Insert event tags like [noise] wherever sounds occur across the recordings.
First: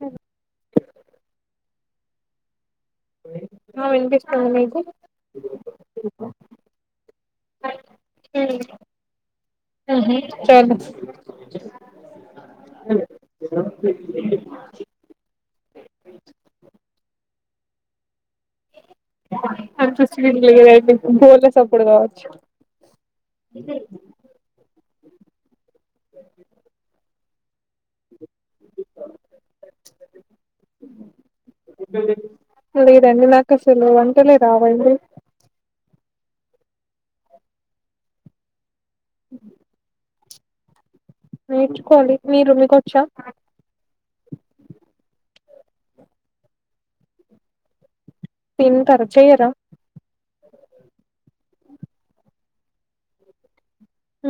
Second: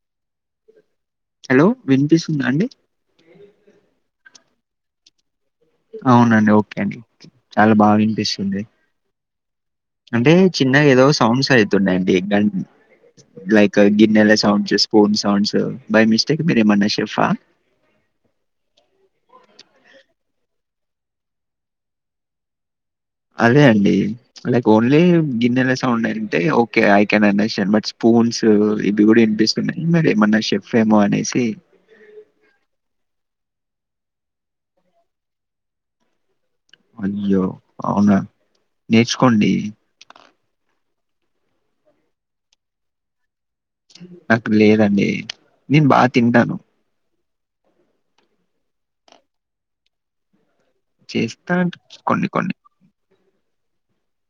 అ hello వినిపిస్తుందా అండి ఆ వినిపిస్తుంది మీకు అవునండి ఓకే అండి చాలా బాగా వినిపిస్తుంది ఉహు అంటే చాలు చిన్నగా ఏదో సౌండ్స్ అయితుండేయండి లైక్ గిన్నెల sounds spoon sounds by mistake మీరేమన షఫ అంత సీన్ లేదండి బోలసప్పుడు కావచ్చ అదే అండి లైక్ ఓన్లీ గిన్నెల సౌండ్ ఉంటే okay I can understand but spoons ఇవి కూడా వినిపిస్తున్నాయి మరి ఏమన్నా షెఫ ఏమో అనేసి కాని నాకు అసలు వంటలే రావండి అయ్యో అవునా నేర్చుకోండి నేర్చుకోవాలి మీరు మీకు వచ్చా నాకు లేదండి నేను బాగా తింటాను తింటారు చెయ్యరా చేస్తా కొన్ని కొన్ని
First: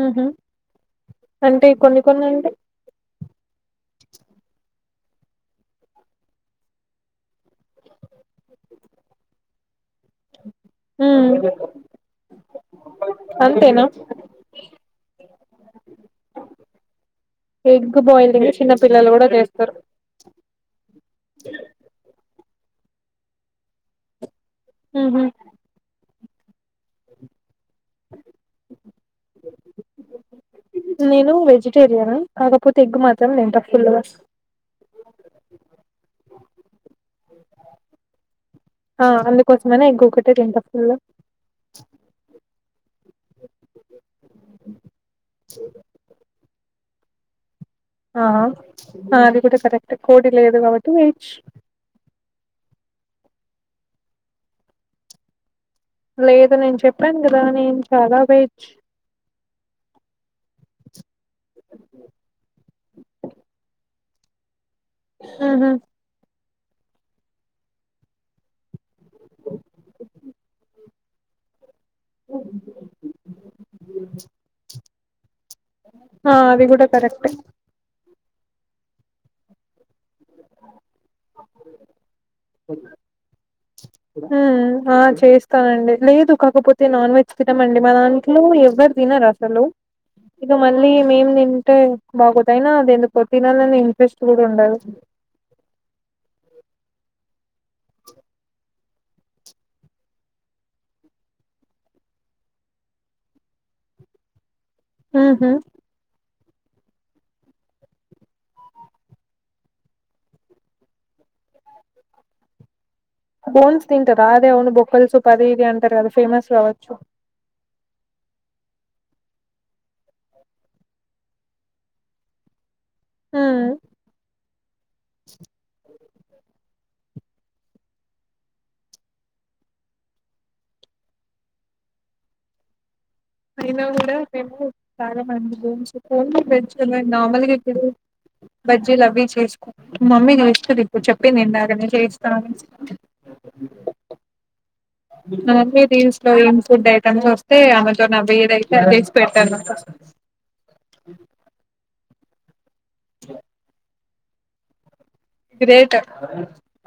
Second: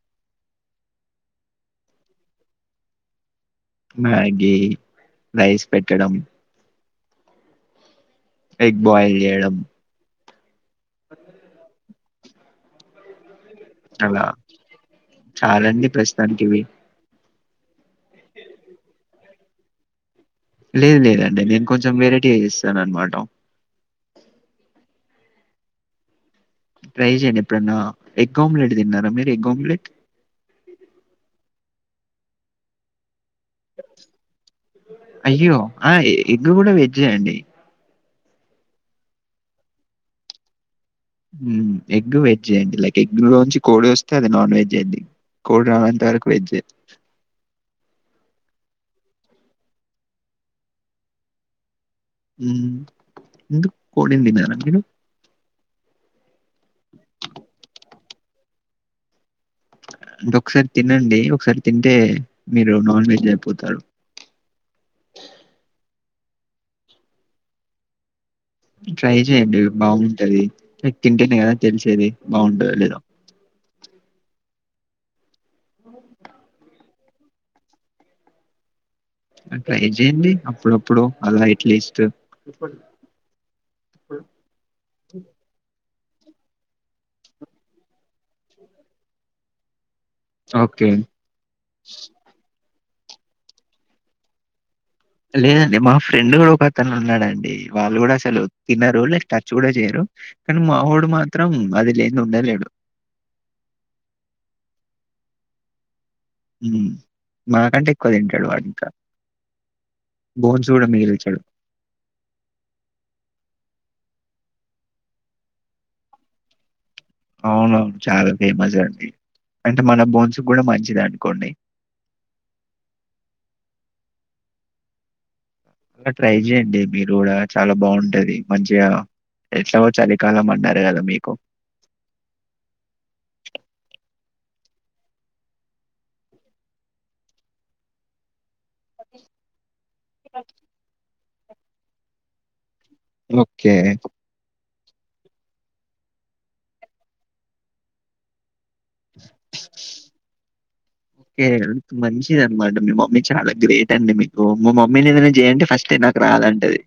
ఉహ అంటే కొన్ని కొన్ని అండి మ్యాగి రైస్ పెట్టడం ఎగ్ బాయిల్ చేయడం ఉమ్ అంతేనా అలా చాలండి ప్రశ్తానికివి ఎగ్ బాయిలింగ్ చిన్న పిల్లలు కూడా చేస్తారు లేదు లేదండి నేను కొంచెం వెరైటీ చేస్తాను అనమాట ఊ హ్మ్ ట్రై చేయండి ఎప్పుడన్నా ఎగ్ ఆమ్లెట్ తిన్నారా మీరు ఎగ్ ఆమ్లెట్ నేను వెజిటేరియన్ కాకపోతే ఎగ్గుమ అయ్యో ఆ ఎగ్ కూడా వెజ అండి ఆ అందుకోసమనే ఎగ్ ఒకటే తింట ఫుల్ ఎగ్ వెజ్ అండి లైక్ ఎగ్ లోంచి కోడి వస్తే అది నాన్ వెజ్ అయింది కోడి రావంత వరకు వెజ్జ్ ఆ అది కూడా కరెక్ట్ కోడి లేదు కాబట్టి వెజ్ ఉ ముందు కోడిని తినరా మీరు లేదు నేను చెప్పాను కదా నేను చాలా వెజ్ అంటే ఒకసారి తినండి ఒకసారి తింటే మీరు నాన్ వెజ్ అయిపోతారు ఆహ ట్రై చెయండి బాగుంటుది తింటేనే కదా తెలిసేది బాగుంటు లేదా ఆ అది కూడా కరెక్ట్ ఆ ట్రై చేయండి అప్పుడప్పుడు అలా ఎట్లీస్ట్ హ ఆ చేస్తాను లేదు కాకపోతే నాన్ వెజ్ తినమండి మా దాంట్లో ఎవ్వరు తినరు అసలు ఇక మళ్ళీ ఓకే. మేం తింటే బాగుతా అయినా దేనికో తినల ఇంట్రెస్ట్ కూడా ఉండదు లేదండి మా ఫ్రెండ్ కూడా ఒక అతను ఉన్నాడండి వాళ్ళు కూడా అసలు తిన్నారు టచ్ కూడా చేయరు కానీ మాహోడు మాత్రం అది లేని ఉండలేడు ఊ హ్మ్ మాకంటే ఎక్కువ తింటాడు వాడు ఇంకా బోన్స్ కూడ మిగిలిచ్చడు బోన్స్ తింటారు అదే అవును బొక్కల్సు పది ఇది అంటారు కదా ఫేమస్ కావచ్చు అవునవును చాలా ఫేమస్ అండి అంటే మన బోన్స్ కూడా మంచిది అనుకోండి హ్మ్ అలా ట్రై చేయడి మీరు కూడా చాలా బాగుంటది మంచిగా ఎట్ల చలికాలం అన్నారు కదా మీకు అయినా కూడా మేము బాగమంది రూమ్స్ బెడ్ మామల్గా బజ్జీ ల అవవి చేసుకో మమ్మీ న చే స్తుంది ఇప్పుడు చెప్పిందిన్నగానే చేయిస్తాను ఒకే అే దీస్ లో ఇన్ ఫుడ్ ఐటమ్స్ వస్తే అమెజాన్ అవబేద చేసి పెడతాను ఓకే. మంచిదనమాట. మీ మమ్మీ చాలా గ్రేట్ అండి మీకు మా మమ్మీని ఏదైనా చేయయంంటే ఫస్ట్ గ్రేట్ నాకు రాలంటది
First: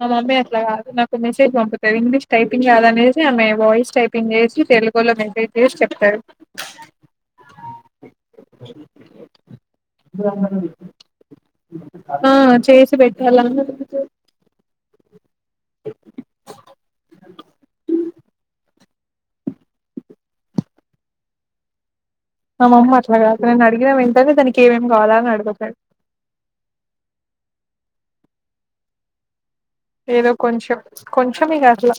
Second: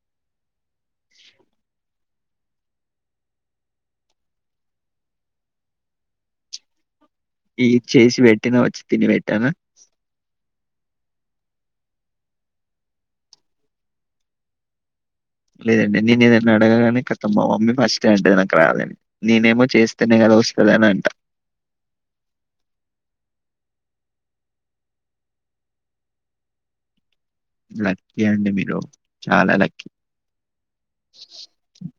మా మమ్మీ అట్లా కాదు నాకు మెసేజ్ పంపుతుంది ఇంగ్లీష్ టైపింగ్ రా దనేసి ఆమె వాయిస్ టైపింగ్ చేసి తెలుగులో మెసేజ్ చేసి చెప్తారు ఈ చేసి పెట్టినా వచ్చి తిని పెట్టానా ఆ చేసి పెట్టాలా లేదండి నేను ఏదైనా అడగానే ఖతం మా మమ్మీ ఫస్ట్ అంటే నాకు రాదని నేనేమో చేస్తేనే కదా వస్తుందని అంట మా మమ్మ అట్లాగద నేను అడిగిన ఏంటనే డాన్నికి ఏమేమి కావాలాని అంటుంది లక్కీ అండి మీరు చాలా లక్ ఏదో కొంచంచం కొంచంగా అట్లా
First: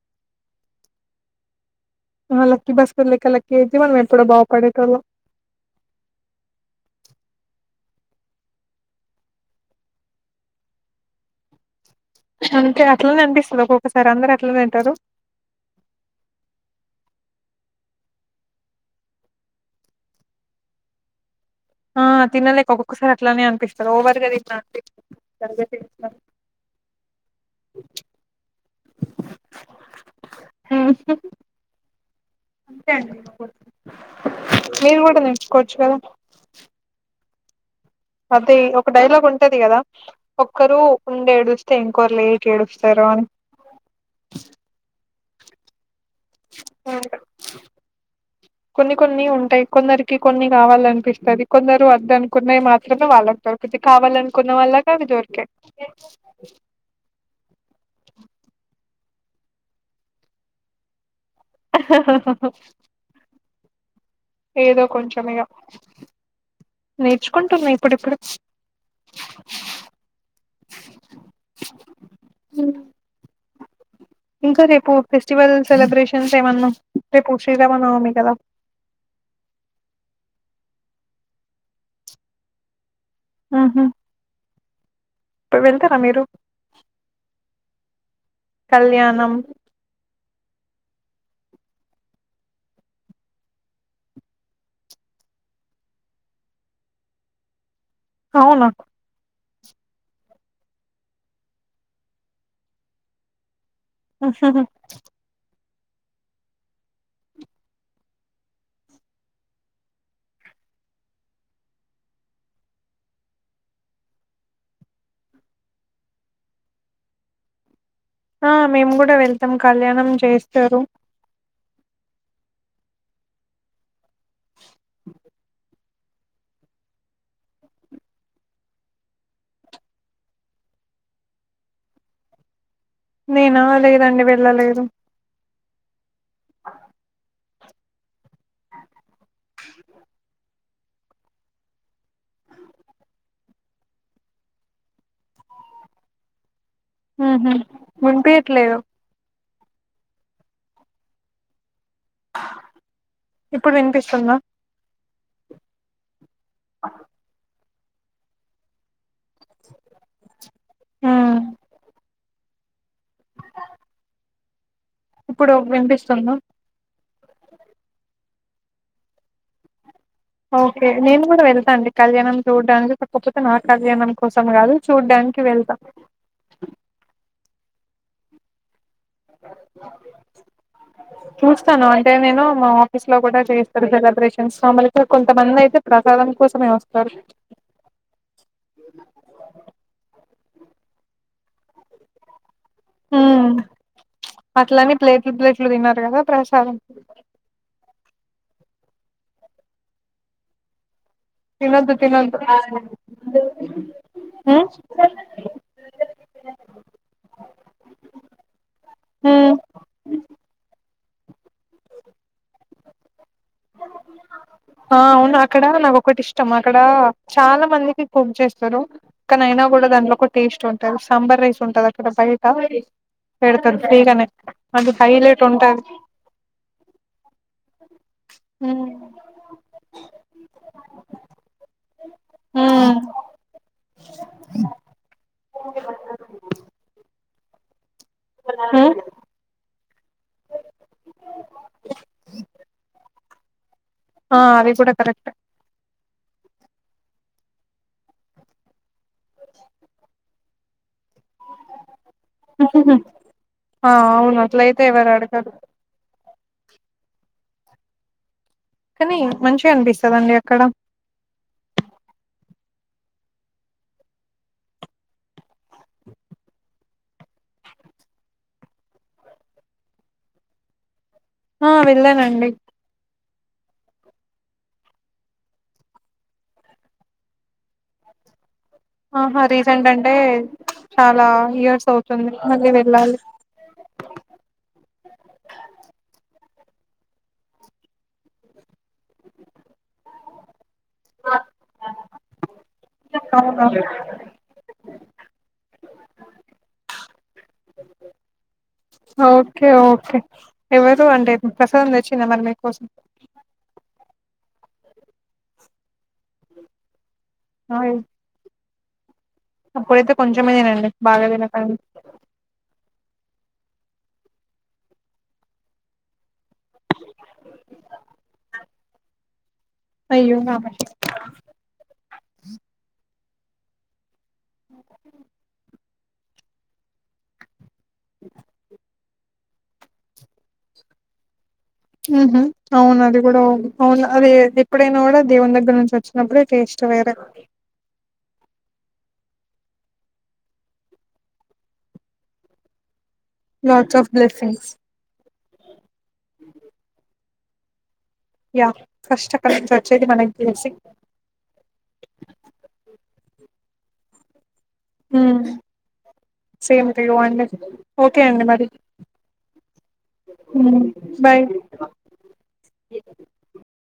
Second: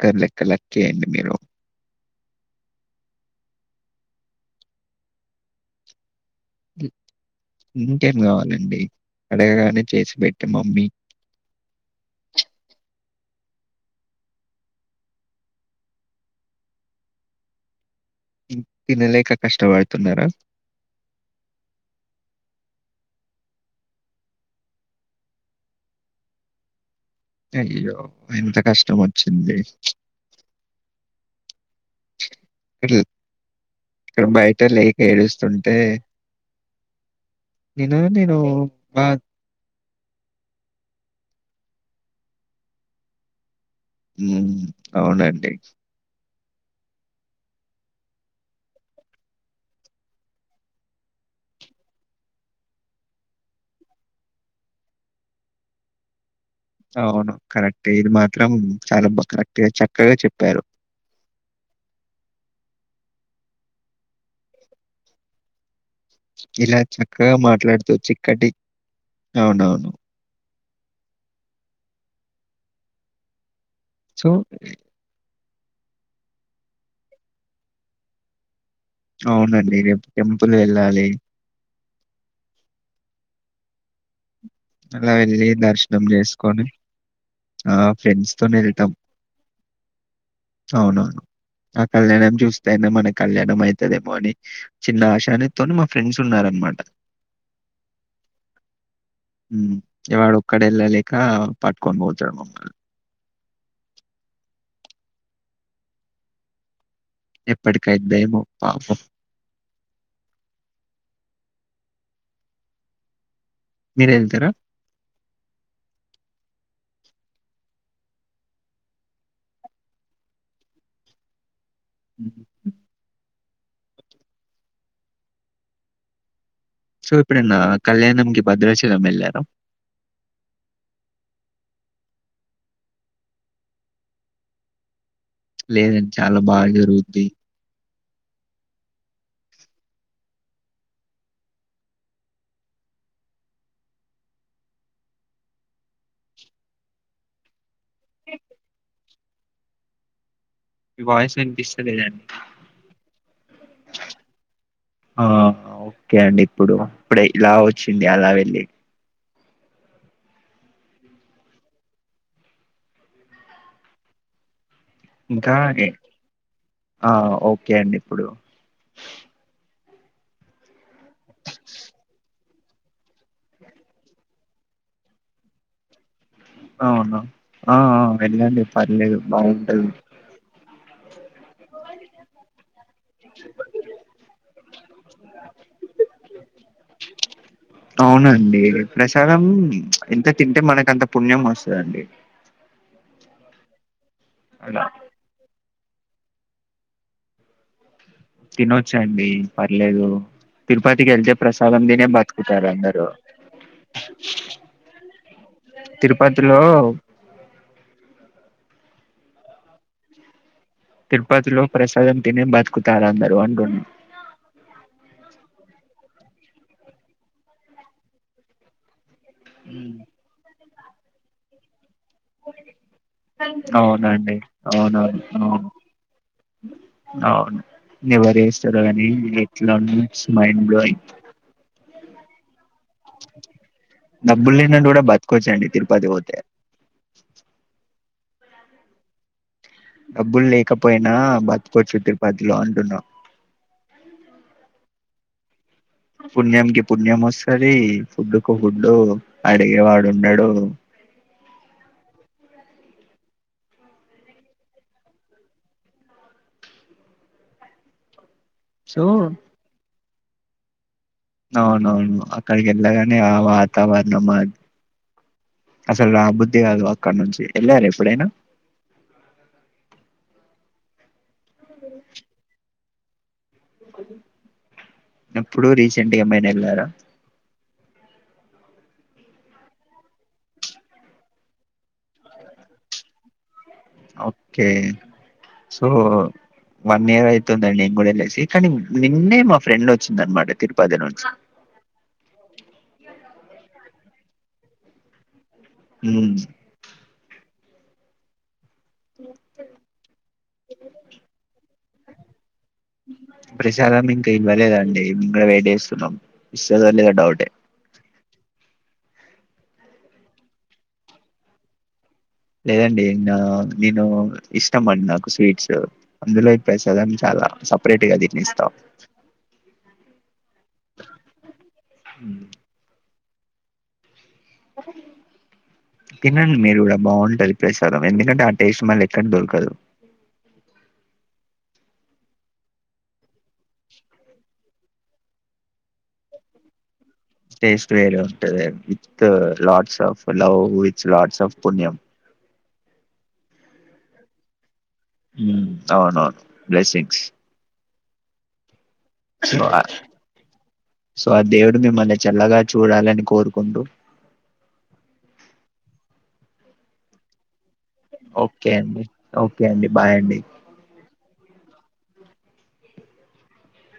క్కలెక్కలక్క అండి మీరు లక్కకి బస్కులక క్కకి అయితే మన మేము క ఎప్పుడో బాగుపడేటలామ్ అ ఇంకేం కావాలండి అడగగానే చేసి పెెట్టే మమ్మీ అంటే అట్లనే అనిపిస్తుంది ఒక్కొక్కసారి అందరు అట్లనే అంటారు తినలేక కష్టపడుతున్నారా ఆ తిినలేక ఒక్కొక్కసారి అట్లానే అనిపిస్తారు ఓవర్గా తిన్న అనిపి [inaudible] అయ్యో ఎంత కష్టం వచ్చింది ఇ అంతే అండి. ఇక్కడ బయట లేక మీరు కూడా ఏడుస్తుంటే నేర్చుకోవచ్చు [inaudible] నేను నేను అదే ఒక బా డైలాగ్ ఉంటది కదా ఒక్కరు ఉండడి ఏడుస్తే ఇంకొరు లేకా ఏడుస్తారు అని ఉమ్ అవునండి ఒకే కొన్ని కొన్ని ఉంటాయి కొందరికి కొన్ని కావాలనిపిస్తుది కొందరు వద్ద అనుకున్నాయి మాత్రమే వాళ్ళకు దరికుది కావాలనుకున్న వాల్ళ కా దొరికే అవును కరెక్ట్ ఇది మాత్రం చాలాా కరెక్ట్గా చక్కగా చెప్పారు ఆహ్ హ్ ఆహ్ హ్ ఏదో కొంచం ఇగా ఇలా చక్కగా మాట్లాడుతూ ఇప్పుడిప్పుడు చిక్కటి అవునవును సో, ఇంకా రేపు ఆఫీసు ఫెస్టివల్ సెలిబ్రేషన్స్ ఏమన్నా ఏమన్నా, రేపు శ్రీరామ నవమి కదా అవునండి రేపు టెంపుల్ కి వెళ్ళాలి ఉహూ అలా వెళ్ళి దర్శనం చేసుకొని ఆ ఫ్రెండ్స్ తొనీ వెళ్తాం, కళ్యాణం అవునవును [inaudible] ఆ కళ్యాణం చూస్తయినే మన కళ్యాణం అవుతుదేమో అని చిన్న ఆశానితో మా ఫ్రెండ్స్ ఉన్నారు అన్న మాట అవునా ఇగ వాడు ఒక్కడ వెళ్ళలేక పట్టుకొని పోతాడు మమ్మల్ని ఉహూ ఎప్పుటికీ ఐ ద్దేమో పాపం మీరు వెళ్తారా ఆ మేము కూడా వెళ్తాం కళ్యాణం చేస్తారు [inaudible] [inaudible] సో ఇప్పుడన్న కళ్యాణంకి భద్రాచలం వెళ్ళారా నేనా లేదండి వెళ్ళలేదు. లేదండి చాలా బాగా జరుగుద్ది హుహు వినిపియ్యట్లేదు మీ వాయిస్ వినిపిస్తలేదండి ఇప్పుడు వినిపిస్తుందా ఆ ఓకే అండి ఇప్పుడు ఇప్పుడే ఇలా వ వచ్చింది అలా వెళ్లి హు ఇంకా ఇప్పుడు కే వినిపిస్తుందా ఆ ఓకే అండి ఇప్పుడు ఓకే నేను కూడా వెళ్తా అండి కళ్యాణంకి చూడ్డానికి కాకపోతే నా కళ్యాణం కోసం కాదు చూడ్డానికి వెళ్తా అవున ఆ వెళ్ళండి పర్లేదు బాగుంటది చూస్తాను అంటే నేను మా ఆఫీసులో కూడా చేస్తారు కదా సెలబ్రేషన్స్ మల్ల కొంతమంది అయితే ప్రసాదం కోసమే వస్తారు అవునండి ప్రసాదం ఎంత తింటే మనకు అంత పుణ్యం వస్త దండి హు అట్లని ప్లేట్లు ప్లేట్ తినరు కదా ప్రసాదం తినొచ్చాండి పర్లేదు తిరుపతి కి కెళ్తే ప్రసాదం తినొద్దు తినే బతుకుతారు తినొద్దు అందరు హ్మ్ తిరుపతిలో హు తిరుపతిలో ప్రసాదం తినే బతుకుతారు అందరూ అంటున్న ఆ అవును అక్కడ నాకొటి ఇష్టం అక్కడ చాలా మందికి కుక్ చేేస్తరు కానీ ఐనా కూడా ఉమ్. దానిలో ఒక టేస్ట్ ఉంటుంది సాంబార్ రైస్ ఉంటది అక్కడ బయట పెడతారు ఫ్రీ గానే అవునండి అవునవును హైలెట్ అది అవును ఉంటది అవును నీవెరీస్ హ్మ్ సరేగాని ఇట్లా మోన్స్ మైండ్ బ్లోయింగ్ హ్మ్ డబ్బులు లేనోళ్లు కూడా బతకొచండి అండి తిరుపతి పోతే ఊ డబ్బులు లేకపోయినా బతకొచ్చు తిరుపతిలో అంటున్నా ఆ అది కూడా కరెక్ట్ పుణ్యం కి పుణ్యం వస్తది ఫుడ్డుకు ఫుడ్ అడిగేవాడు ఉండడు హుహు ఆ అవును అట్లయితే ఎవరు అడగరు సో కానీ మంచిగా అనిపిస్తదండి అక్కడ అవునవును అక్కడికి వెళ్ళగానే ఆ వాతావరణం అది అసలు రా బుద్ధి కాదు అక్కడ నుంచి వెళ్ళారా ఎప్పుడైనా ఆ వెళ్ళానండి ఎప్పుడు రీసెంట్గా ఎమైనా వెళ్ళారా ఆహా రీసెంట్ర్ అంటే చాలా ఇయర్స్ అవుతుంది మళ్ళీ వెళ్ళాలి ఓకే సో వన్ ఇయర్ ఐతుందండి నేను కూడా వెలేసి కానీ నిన్నే మా ఫ్రెండ్ వచ్చింది అనమాట తిరుపతి పతి నుంచి [unintelligible] ఉం ఓకే ఓకే ఎవరు అంటే ప్రస్ ప్రసాదం తిచిర మరి మీ కోసం ప్రసాదం ఇంకా ఇవలేదా అండి ఇంకా వెయిట్ చేస్తున్నాం ఇస్తదా లేదా డౌట్ ఆయిల్ అప్పుడైతే కొంచమే తనండి బాగా తినకండి లేదండి నేను ఇష్టం అండి నాకు స్వీట్స్ అందులో ఇ ప్రసాదం చాలా సపరేట్గా తినేస్తా అయ్యో తినండి మీరు కూడా బాగుంటది ప్రసాదం ఎందుకంటే ఆ టేస్ట్ మళ్ళి కానీ దొరకదు ఉహ అవును అది కూడావు అవును అది ఎప్పుడైనా కూడా దేవుని దగ్గర నుంచి వచ్చినప్పుడే టేస్ట్ వెరే టేస్ట్ వేరు with lots of love with lords of పుణ్యం లోడ్స్ ఆఫ్ బ్లెసింగ్స్ అవున అవును బ్లెసింగ్స్ యా సో సో ఆ దేవుడు మిమ్మల్ని చల్లగా చూడాలని కోరుకుంటూ ఉమ్ సేమ్ టు యూ అండి ఓకే అండి మరి అండి ఓకే అండి బాయ్ అండి బాయ్